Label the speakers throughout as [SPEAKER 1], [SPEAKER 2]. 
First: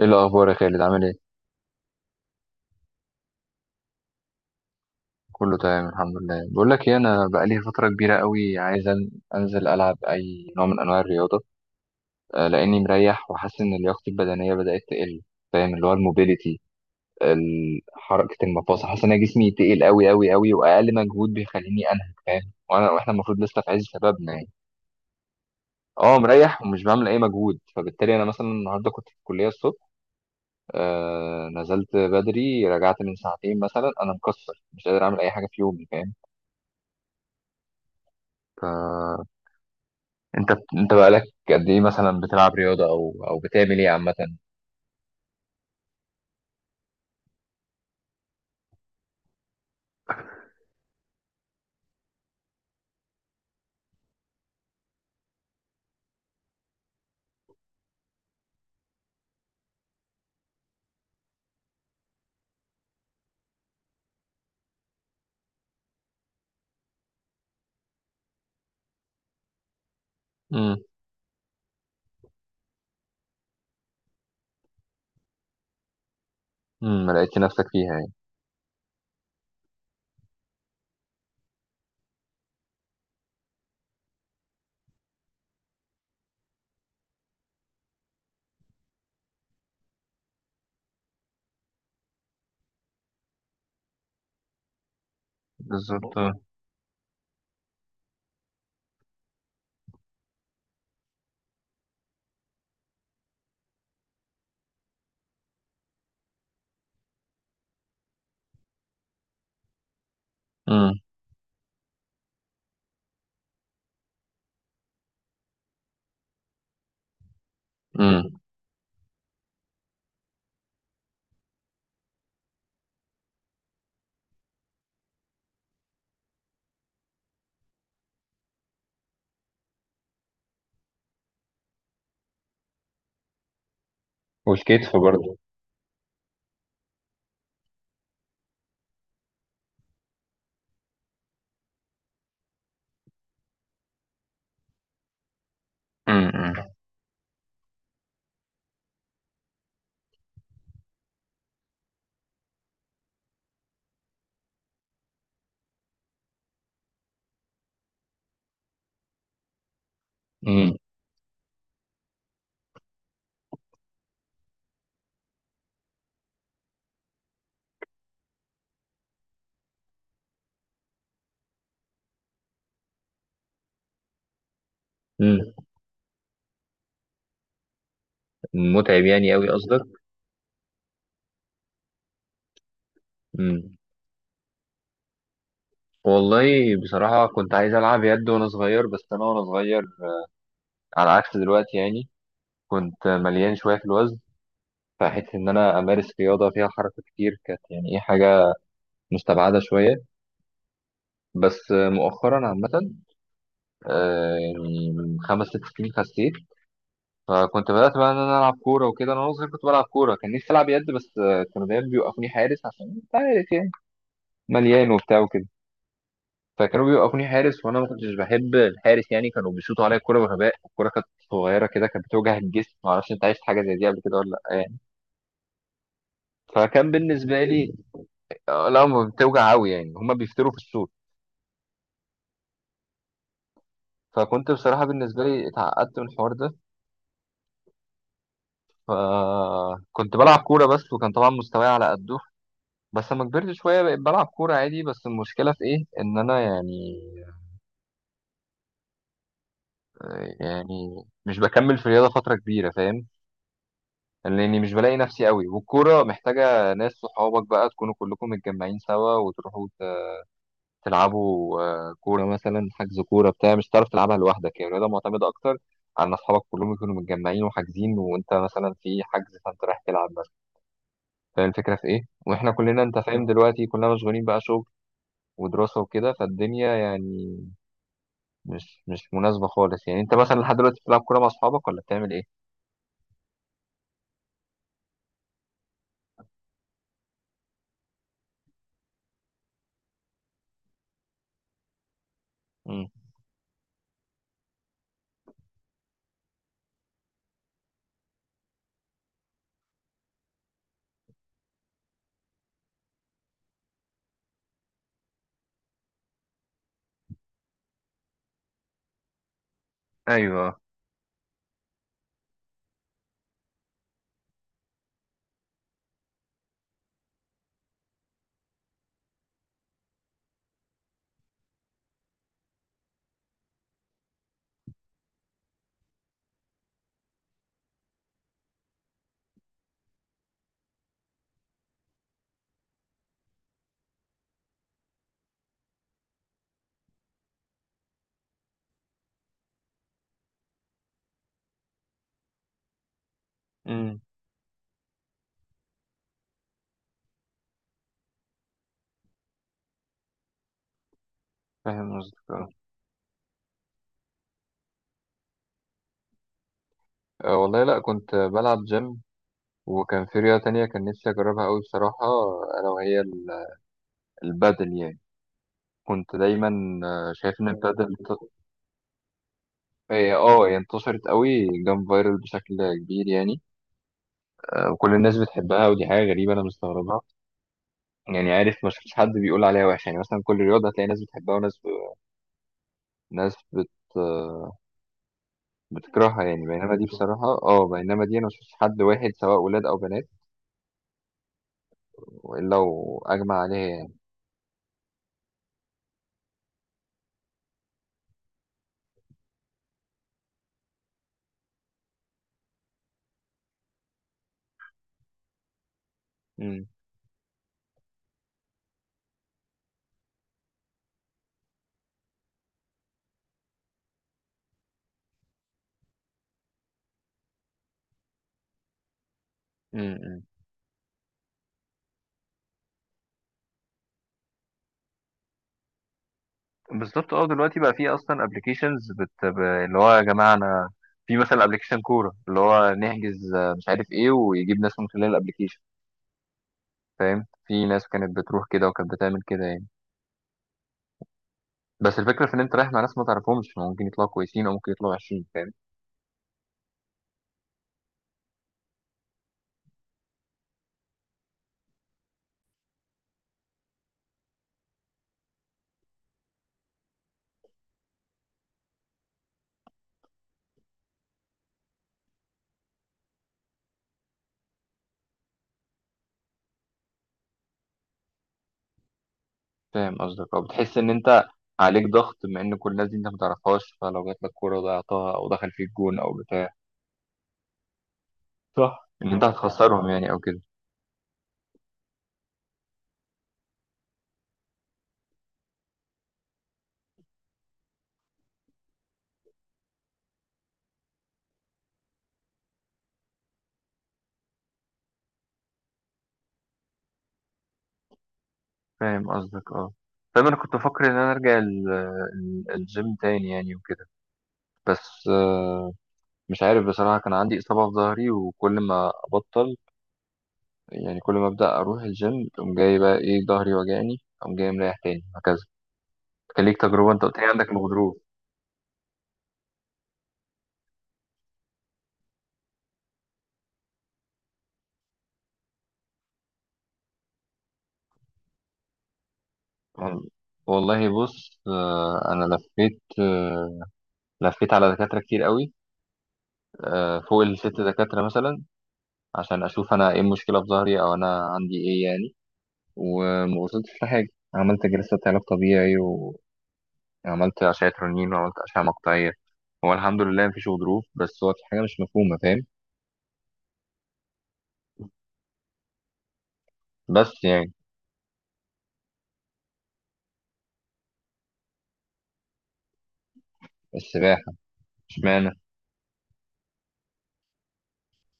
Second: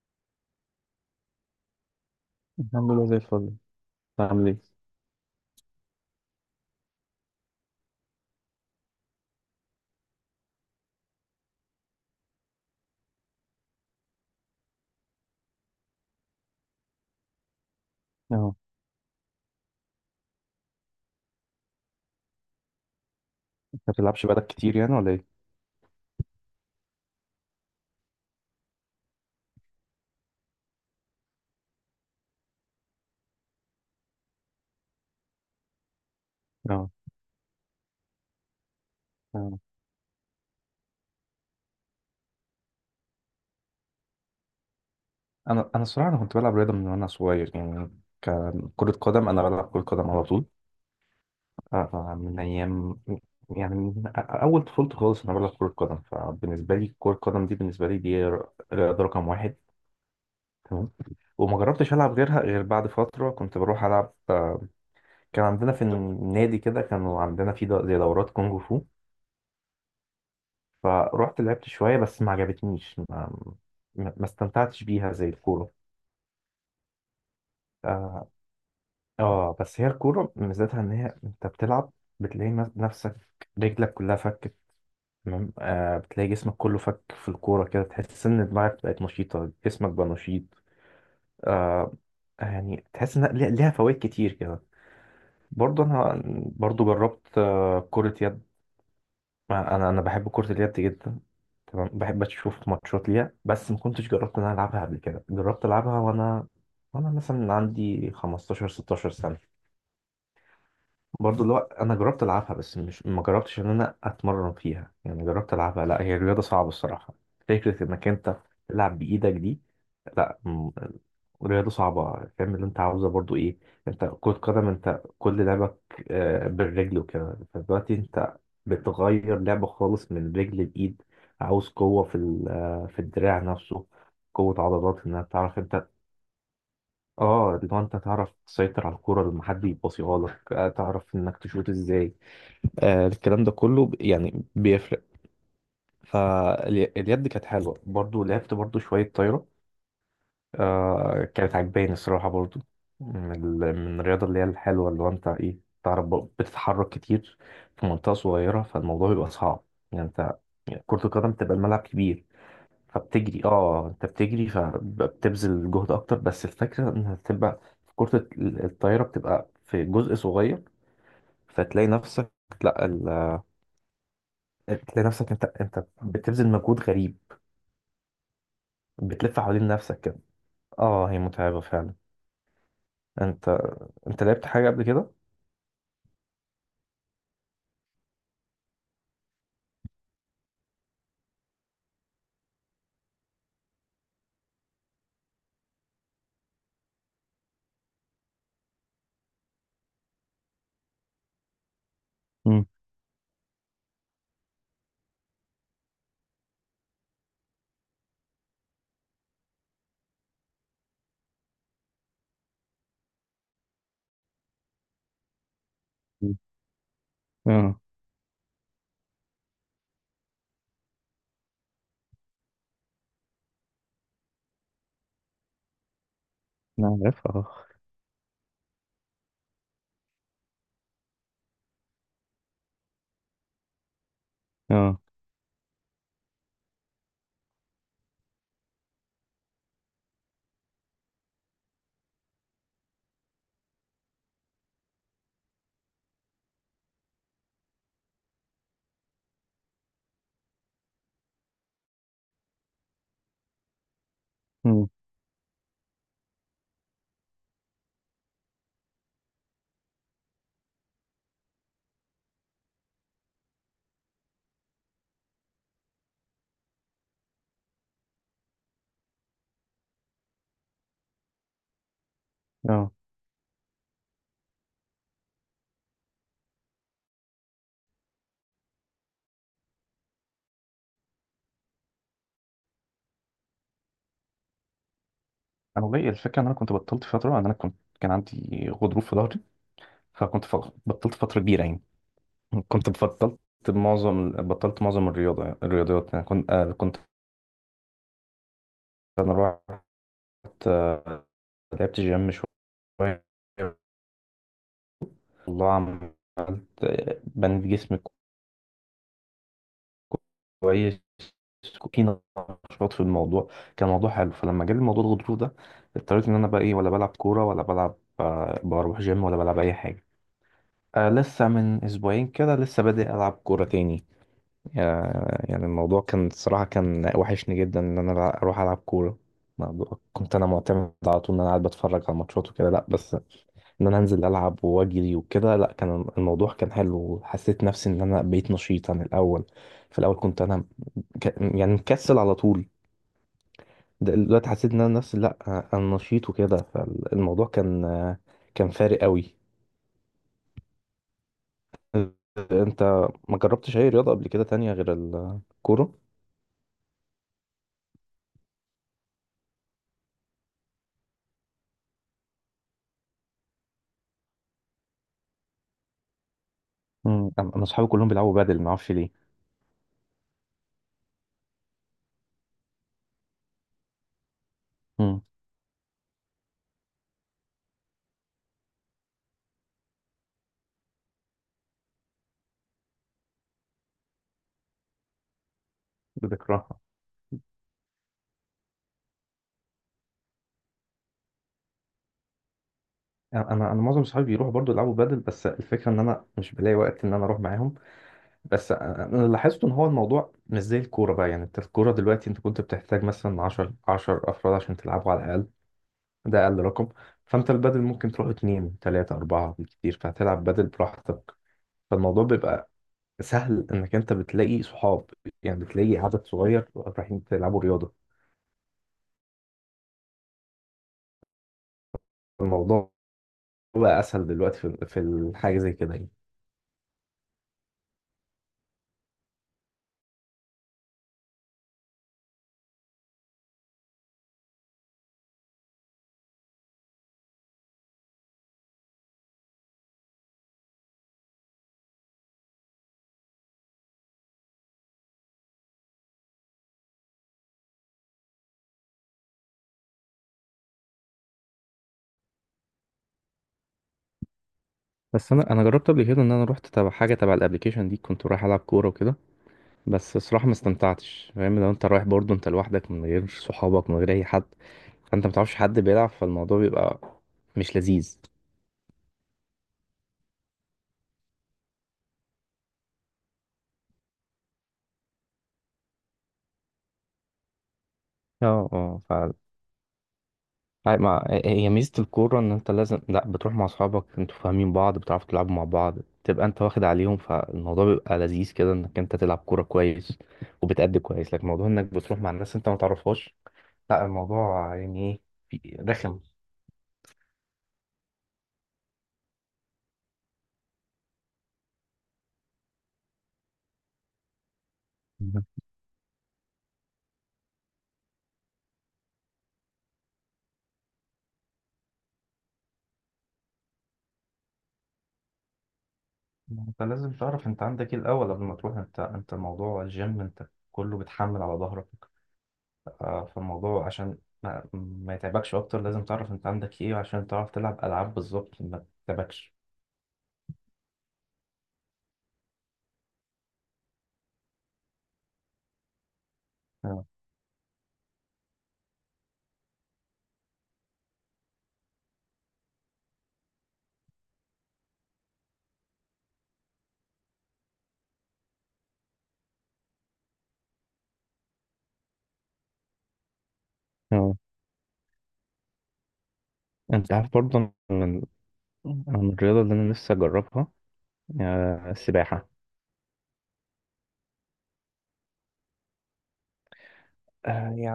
[SPEAKER 1] ايه الاخبار يا خالد؟ عامل ايه؟
[SPEAKER 2] الحمد لله زي الفل. انت عامل ايه؟
[SPEAKER 1] كله تمام الحمد لله. بقول لك ايه، انا بقالي فتره كبيره قوي عايز انزل العب اي نوع من انواع الرياضه. آه، لاني مريح وحاسس ان لياقتي البدنيه بدات تقل. فاهم؟ اللي هو الموبيليتي، حركه
[SPEAKER 2] اه،
[SPEAKER 1] المفاصل. حاسس ان أنا جسمي تقل قوي قوي قوي، واقل مجهود بيخليني انهك. فاهم؟ وانا واحنا المفروض لسه في
[SPEAKER 2] انت
[SPEAKER 1] عز
[SPEAKER 2] ما بتلعبش
[SPEAKER 1] شبابنا
[SPEAKER 2] بقالك
[SPEAKER 1] يعني.
[SPEAKER 2] كتير يعني ولا ايه؟
[SPEAKER 1] اه، مريح ومش بعمل اي مجهود، فبالتالي انا مثلا النهارده كنت في الكليه الصبح. آه، نزلت بدري رجعت من ساعتين مثلا، انا مكسر مش قادر اعمل اي حاجه في يومي. فاهم؟
[SPEAKER 2] اه.
[SPEAKER 1] ف
[SPEAKER 2] اه،
[SPEAKER 1] انت انت بقالك قد ايه مثلا بتلعب رياضة او بتعمل ايه عامة؟
[SPEAKER 2] انا الصراحه انا كنت بلعب رياضه من وانا صغير يعني. كان كره قدم، انا بلعب كره قدم على طول، من ايام يعني، من اول طفولتي خالص انا بلعب كره قدم. فبالنسبه لي كره القدم دي، بالنسبه لي دي رياضه رقم واحد. تمام. وما جربتش العب غيرها، غير بعد فتره كنت بروح العب، كان عندنا في النادي كده، كانوا عندنا في زي دورات كونغ فو.
[SPEAKER 1] امم.
[SPEAKER 2] فروحت لعبت شوية، بس ما عجبتنيش. ما استمتعتش بيها زي الكورة.
[SPEAKER 1] امم، ما لقيتش نفسك فيها يعني؟
[SPEAKER 2] آه. آه بس هي الكورة ميزتها إن هي أنت بتلعب، بتلاقي نفسك، رجلك كلها فكت. تمام. آه بتلاقي جسمك كله فك في الكورة كده، تحس إن دماغك بقت نشيطة، جسمك بقى نشيط. آه. يعني تحس إن ليها فوائد كتير كده. برضه
[SPEAKER 1] بالظبط.
[SPEAKER 2] أنا، برضه جربت آه كرة يد. انا بحب كرة اليد جدا. تمام، بحب اشوف ماتشات ليها، بس ما كنتش جربت ان انا العبها قبل كده. جربت العبها وانا، وانا مثلا عندي 15 16 سنة.
[SPEAKER 1] امم.
[SPEAKER 2] برضه اللي هو انا جربت العبها، بس مش، ما جربتش ان انا اتمرن فيها يعني، جربت العبها. لا هي الرياضه صعبه الصراحه. فكره انك انت
[SPEAKER 1] امم.
[SPEAKER 2] تلعب بايدك دي، لا، رياضه صعبه. فاهم اللي انت عاوزه برضه ايه؟ انت كره قدم، انت كل لعبك بالرجل وكده، فدلوقتي انت بتغير لعبه خالص من رجل لايد، عاوز قوه في في الدراع نفسه، قوة
[SPEAKER 1] والكتف
[SPEAKER 2] عضلات، انك
[SPEAKER 1] برضه.
[SPEAKER 2] تعرف انت. اه لو انت تعرف تسيطر على الكرة لما حد يبصيها لك، تعرف انك تشوط ازاي، الكلام ده كله يعني بيفرق.
[SPEAKER 1] امم.
[SPEAKER 2] فاليد كانت حلوة برضو، لعبت برضو شوية طايرة، آه كانت عجباني الصراحة برضو. من، من الرياضة اللي هي الحلوة، اللي هو انت ايه، تعرف بقى بتتحرك كتير في منطقة صغيرة، فالموضوع بيبقى صعب يعني انت.
[SPEAKER 1] امم.
[SPEAKER 2] يعني كرة القدم بتبقى الملعب كبير فبتجري، اه انت بتجري فبتبذل جهد اكتر، بس الفكرة انها بتبقى في كرة الطايرة بتبقى في جزء صغير، فتلاقي نفسك، لا بتلاقي نفسك، انت
[SPEAKER 1] امم.
[SPEAKER 2] انت بتبذل مجهود غريب،
[SPEAKER 1] متعب يعني
[SPEAKER 2] بتلف
[SPEAKER 1] قوي
[SPEAKER 2] حوالين
[SPEAKER 1] قصدك؟
[SPEAKER 2] نفسك كده. اه هي متعبة فعلا. انت،
[SPEAKER 1] امم.
[SPEAKER 2] انت لعبت حاجة قبل كده؟
[SPEAKER 1] والله بصراحة كنت عايز ألعب يد وأنا صغير، بس أنا وأنا صغير على عكس دلوقتي يعني كنت مليان شوية في الوزن. فحيث إن أنا أمارس رياضة فيها حركة كتير، كانت يعني إيه، حاجة مستبعدة شوية. بس مؤخرا
[SPEAKER 2] مم.
[SPEAKER 1] عامة، آه، يعني من 5 6 سنين خسيت، فكنت بدأت بقى إن أنا ألعب كورة وكده. أنا وأنا صغير كنت بلعب كورة، كان نفسي ألعب يد بس آه، كانوا دايما بيوقفوني حارس عشان أنت عارف يعني، مليان وبتاع وكده.
[SPEAKER 2] مم.
[SPEAKER 1] فكانوا بيوقفوني حارس وأنا
[SPEAKER 2] اه،
[SPEAKER 1] ما كنتش بحب الحارس يعني. كانوا بيشوطوا عليا الكورة بغباء، الكورة كانت صغيرة كده كانت بتوجع الجسم. معرفش أنت عشت حاجة زي دي قبل كده ولا لأ يعني. فكان
[SPEAKER 2] انا عارف
[SPEAKER 1] بالنسبة
[SPEAKER 2] اه.
[SPEAKER 1] لي آه، لا ما بتوجع أوي يعني، هما بيفتروا في الصوت. فكنت بصراحة
[SPEAKER 2] اه.
[SPEAKER 1] بالنسبة لي اتعقدت من الحوار ده. فكنت بلعب كورة بس، وكان طبعا مستواي على قده. بس لما كبرت شوية بقيت بلعب كورة عادي، بس المشكلة في إيه؟ إن أنا يعني، يعني مش بكمل في الرياضة فترة كبيرة. فاهم؟ لأني مش
[SPEAKER 2] مم.
[SPEAKER 1] بلاقي نفسي قوي، والكورة محتاجة ناس، صحابك بقى تكونوا كلكم متجمعين سوا وتروحوا تلعبوا آه، كورة مثلا. حجز كورة بتاع، مش هتعرف تلعبها لوحدك. هي الرياضة معتمدة أكتر على إن أصحابك كلهم يكونوا متجمعين وحاجزين، وأنت مثلا في حجز فأنت رايح تلعب مثلا. فاهم الفكرة في إيه؟ وإحنا كلنا
[SPEAKER 2] اه،
[SPEAKER 1] أنت فاهم دلوقتي كلنا مشغولين بقى شغل ودراسة وكده، فالدنيا يعني مش مناسبة خالص يعني. انت مثلا لحد دلوقتي بتلعب كورة مع اصحابك ولا بتعمل ايه؟
[SPEAKER 2] انا والله الفكرة ان انا كنت بطلت فترة، ان انا كنت كان عندي غضروف في ظهري. فكنت بطلت فترة كبيرة يعني،
[SPEAKER 1] امم.
[SPEAKER 2] كنت بطلت، معظم بطلت معظم الرياضة الرياضيات يعني. كنت كنت، انا رحت، آه، لعبت جيم شوية، والله عملت، بنيت جسم
[SPEAKER 1] ايوه.
[SPEAKER 2] كويس، في نشاط في الموضوع، كان موضوع حلو. فلما جالي موضوع الغضروف ده، اضطريت ان انا بقى ايه، ولا بلعب كوره ولا بلعب بروح جيم ولا بلعب اي حاجه. آه لسه من اسبوعين كده، لسه بادئ العب كوره تاني. آه يعني الموضوع كان الصراحه، كان وحشني جدا ان انا بقى اروح العب كوره. كنت انا معتمد على طول ان انا قاعد بتفرج على ماتشات وكده، لا بس ان انا انزل العب واجري وكده، لا كان الموضوع كان حلو، وحسيت نفسي ان انا بقيت نشيط عن الاول. في الاول كنت انا يعني مكسل على طول،
[SPEAKER 1] امم.
[SPEAKER 2] دلوقتي حسيت ان انا نفسي لا، انا نشيط وكده. فالموضوع كان، كان فارق قوي.
[SPEAKER 1] فاهم قصدك، اه.
[SPEAKER 2] انت ما جربتش اي رياضه قبل كده تانية غير الكوره؟
[SPEAKER 1] اه، والله لا، كنت بلعب جيم. وكان في رياضة تانية كان نفسي اجربها قوي بصراحة، الا وهي البادل يعني. كنت دايما اه،
[SPEAKER 2] مم.
[SPEAKER 1] شايف ان
[SPEAKER 2] انا
[SPEAKER 1] البادل
[SPEAKER 2] اصحابي كلهم بيلعبوا بادل ما اعرفش ليه.
[SPEAKER 1] آه، هي اه هي انتشرت قوي، جام فايرال بشكل كبير يعني. اه، وكل الناس
[SPEAKER 2] مم.
[SPEAKER 1] بتحبها ودي حاجة غريبة انا مستغربها. يعني عارف، ما شفتش حد بيقول عليها وحش يعني. مثلا كل رياضة هتلاقي ناس بتحبها وناس ب... ناس بت آه، بتكرهها يعني. بينما
[SPEAKER 2] بكرهها.
[SPEAKER 1] دي بصراحة اه بينما دي أنا مشفتش حد واحد سواء ولاد أو بنات إلا وأجمع
[SPEAKER 2] انا
[SPEAKER 1] عليها
[SPEAKER 2] انا أنا
[SPEAKER 1] يعني.
[SPEAKER 2] معظم صحابي بيروحوا برضو يلعبوا بادل، بس الفكره ان انا مش بلاقي وقت ان انا اروح معاهم. بس انا، أنا لاحظت ان هو الموضوع مش زي الكوره بقى، يعني انت الكوره دلوقتي انت كنت بتحتاج مثلا 10 افراد عشان تلعبوا على الاقل، ده اقل
[SPEAKER 1] مم.
[SPEAKER 2] رقم. فانت البدل ممكن تروح اتنين تلاتة اربعة بالكتير، فهتلعب بدل براحتك. فالموضوع بيبقى سهل، انك انت بتلاقي صحاب يعني، بتلاقي عدد صغير رايحين تلعبوا رياضة.
[SPEAKER 1] مم. مم.
[SPEAKER 2] الموضوع بقى اسهل دلوقتي في الحاجة زي كده يعني.
[SPEAKER 1] بالظبط، اه دلوقتي بقى في اصلا ابلكيشنز اللي هو يا جماعه انا، في مثلا ابلكيشن كوره اللي هو نحجز آه، مش عارف ايه، ويجيب ناس من خلال الابلكيشن. فاهم؟ في ناس كانت بتروح كده وكانت بتعمل كده يعني. بس الفكره في ان انت رايح مع ناس ما تعرفهمش، ممكن يطلعوا كويسين او ممكن يطلعوا وحشين. فاهم؟
[SPEAKER 2] بس انا جربت قبل كده ان انا رحت تبع حاجه تبع الابليكيشن دي، كنت رايح العب كوره وكده. بس الصراحه ما استمتعتش، فاهم؟ لو انت رايح برضه انت لوحدك من غير صحابك من غير اي حد، فانت ما تعرفش حد بيلعب، فالموضوع بيبقى مش لذيذ.
[SPEAKER 1] فاهم قصدك، اه. بتحس ان انت عليك ضغط، بما ان كل الناس دي انت ما تعرفهاش، فلو جات لك كوره ضيعتها او دخل فيك جون او بتاع، صح
[SPEAKER 2] اه.
[SPEAKER 1] ان انت
[SPEAKER 2] اه.
[SPEAKER 1] هتخسرهم يعني او كده.
[SPEAKER 2] ما هي ميزة الكورة إن أنت لازم، لأ بتروح مع أصحابك أنتوا فاهمين بعض، بتعرفوا تلعبوا مع بعض، تبقى أنت واخد عليهم، فالموضوع بيبقى لذيذ كده، إنك أنت تلعب كورة كويس وبتأدي كويس. لكن موضوع إنك بتروح مع الناس أنت ما تعرفهاش، لأ الموضوع يعني إيه، رخم.
[SPEAKER 1] فاهم قصدك، اه. فاهم، انا كنت بفكر ان انا ارجع الجيم تاني يعني وكده. بس
[SPEAKER 2] مهم.
[SPEAKER 1] آه، مش عارف بصراحه، كان عندي اصابه في ظهري وكل ما ابطل يعني، كل ما ابدا اروح الجيم تقوم جاي بقى ايه ظهري وجعني، اقوم جاي مريح تاني، وهكذا. كان ليك
[SPEAKER 2] ما
[SPEAKER 1] تجربه انت
[SPEAKER 2] أنت
[SPEAKER 1] قلت لي
[SPEAKER 2] لازم
[SPEAKER 1] عندك
[SPEAKER 2] تعرف أنت
[SPEAKER 1] الغضروف.
[SPEAKER 2] عندك إيه الأول قبل ما تروح. أنت، أنت موضوع الجيم أنت كله بتحمل على ظهرك، فالموضوع عشان ما يتعبكش أكتر، لازم تعرف أنت عندك إيه، عشان تعرف تلعب ألعاب بالظبط ما تتعبكش.
[SPEAKER 1] وال- والله بص، آه، انا لفيت آه، لفيت على دكاترة كتير قوي، آه، فوق ال6 دكاترة مثلا، عشان أشوف أنا إيه المشكلة في ظهري أو أنا عندي إيه يعني. وما وصلتش لحاجة. عملت جلسة علاج طبيعي، وعملت أشعة رنين، وعملت أشعة مقطعية. هو الحمد لله مفيش غضروف، بس هو في حاجة مش مفهومة. فاهم؟
[SPEAKER 2] آه.
[SPEAKER 1] بس
[SPEAKER 2] انت
[SPEAKER 1] يعني.
[SPEAKER 2] عارف برضه أنا من، أنا من الرياضة اللي انا نفسي اجربها، السباحة.
[SPEAKER 1] السباحة؟ اشمعنى؟
[SPEAKER 2] آه يعني،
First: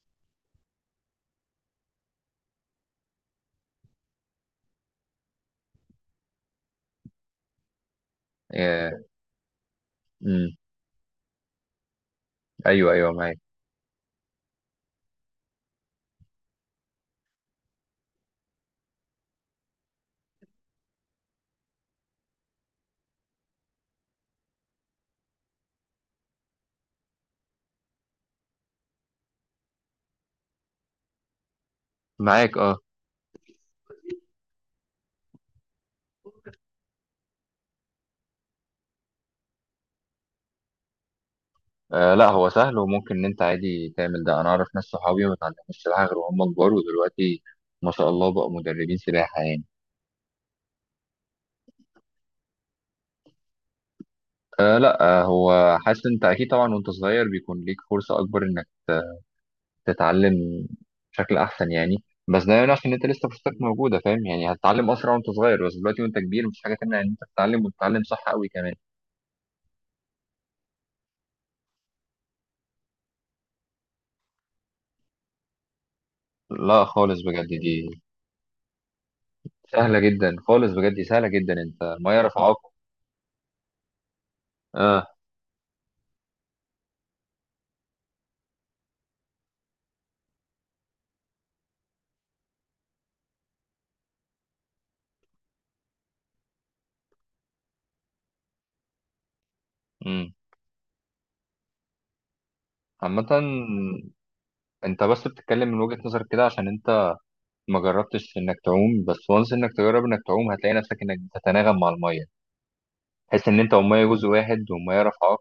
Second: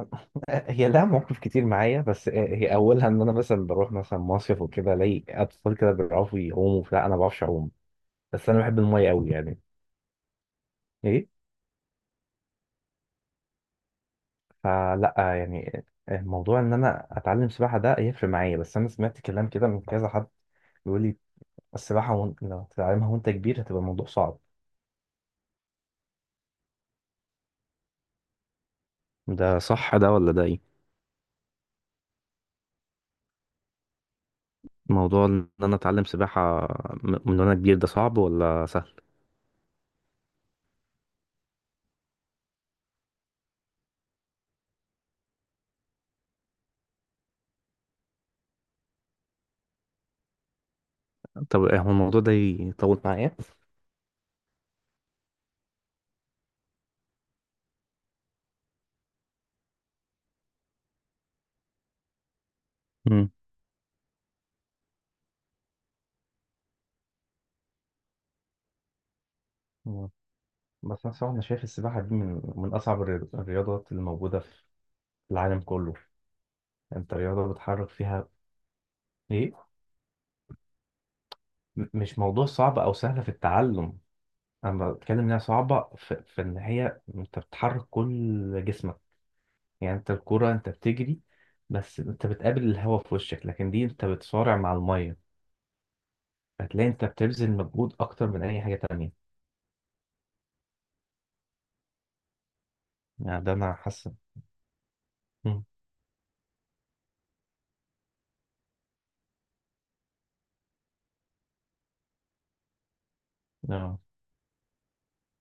[SPEAKER 2] هي لها مواقف كتير معايا، بس هي اولها ان انا مثلا بروح مثلا مصيف وكده، الاقي اطفال كده بيعرفوا يعوموا، لا انا ما بعرفش اعوم، بس انا بحب
[SPEAKER 1] آه،
[SPEAKER 2] الميه قوي يعني.
[SPEAKER 1] مم،
[SPEAKER 2] ايه.
[SPEAKER 1] أيوه أيوه معاك.
[SPEAKER 2] فلا يعني، الموضوع ان انا اتعلم سباحه ده هيفرق معايا. بس انا سمعت كلام كده من كذا حد، بيقول لي السباحه وانت لو تتعلمها وانت كبير هتبقى الموضوع صعب. ده صح ده ولا ده ايه؟
[SPEAKER 1] معاك، أه.
[SPEAKER 2] موضوع ان انا اتعلم سباحة من وانا كبير ده صعب ولا سهل؟
[SPEAKER 1] آه، لا هو سهل وممكن إن أنت عادي تعمل ده. أنا أعرف ناس صحابي ما اتعلموش السباحة غير وهم كبار، ودلوقتي ما شاء الله بقوا مدربين سباحة يعني.
[SPEAKER 2] طب إيه هو الموضوع ده يطول معايا؟
[SPEAKER 1] أه لا، أه هو حاسس انت اكيد، طبعا وانت صغير بيكون ليك فرصة اكبر انك تتعلم بشكل احسن يعني، بس ده يمنعش ان انت لسه
[SPEAKER 2] امم.
[SPEAKER 1] فرصتك موجودة. فاهم يعني؟ هتتعلم اسرع وانت صغير، بس دلوقتي وانت كبير مش حاجة تمنع ان انت تتعلم، وتتعلم صح قوي كمان.
[SPEAKER 2] مم. بس أنا صراحة أنا شايف السباحة دي من، من أصعب الرياضات اللي موجودة في العالم كله.
[SPEAKER 1] لا
[SPEAKER 2] أنت
[SPEAKER 1] خالص بجد،
[SPEAKER 2] رياضة بتحرك
[SPEAKER 1] دي
[SPEAKER 2] فيها إيه،
[SPEAKER 1] سهلة جدا خالص، بجد دي سهلة جدا، انت ما
[SPEAKER 2] مش
[SPEAKER 1] يعرف
[SPEAKER 2] موضوع
[SPEAKER 1] عاقل.
[SPEAKER 2] صعب أو سهل في التعلم. أنا
[SPEAKER 1] اه.
[SPEAKER 2] بتكلم إنها صعبة في، في إن هي أنت بتحرك كل جسمك يعني. أنت الكرة أنت بتجري، بس أنت بتقابل الهواء في وشك، لكن دي أنت بتصارع مع المية، هتلاقي أنت بتبذل مجهود أكتر من أي حاجة تانية
[SPEAKER 1] امم. عامة
[SPEAKER 2] يعني. ده انا حاسس.
[SPEAKER 1] انت بس
[SPEAKER 2] مم.
[SPEAKER 1] بتتكلم من وجهة نظرك كده عشان انت ما جربتش انك تعوم. بس وانس انك تجرب انك تعوم، هتلاقي نفسك انك بتتناغم مع المية، تحس ان انت
[SPEAKER 2] اه.
[SPEAKER 1] ومية جزء واحد، ومية رافعاك،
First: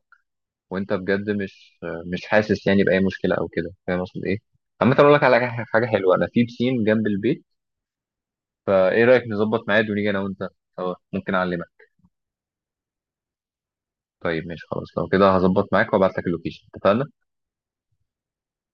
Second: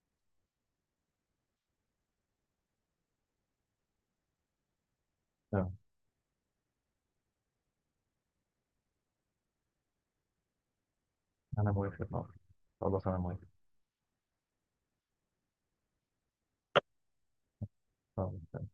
[SPEAKER 1] وانت بجد مش حاسس يعني باي مشكله او كده. فاهم اقصد ايه؟ عامه اقول لك على حاجه،
[SPEAKER 2] اه،
[SPEAKER 1] حاجة حلوه، انا في بسين جنب البيت، فايه رايك نظبط ميعاد ونيجي انا وانت سوا، ممكن
[SPEAKER 2] انا
[SPEAKER 1] اعلمك.
[SPEAKER 2] موافق. آه. خلاص انا موافق.
[SPEAKER 1] طيب ماشي خلاص، لو كده هظبط معاك وابعت لك اللوكيشن. اتفقنا؟
[SPEAKER 2] آه.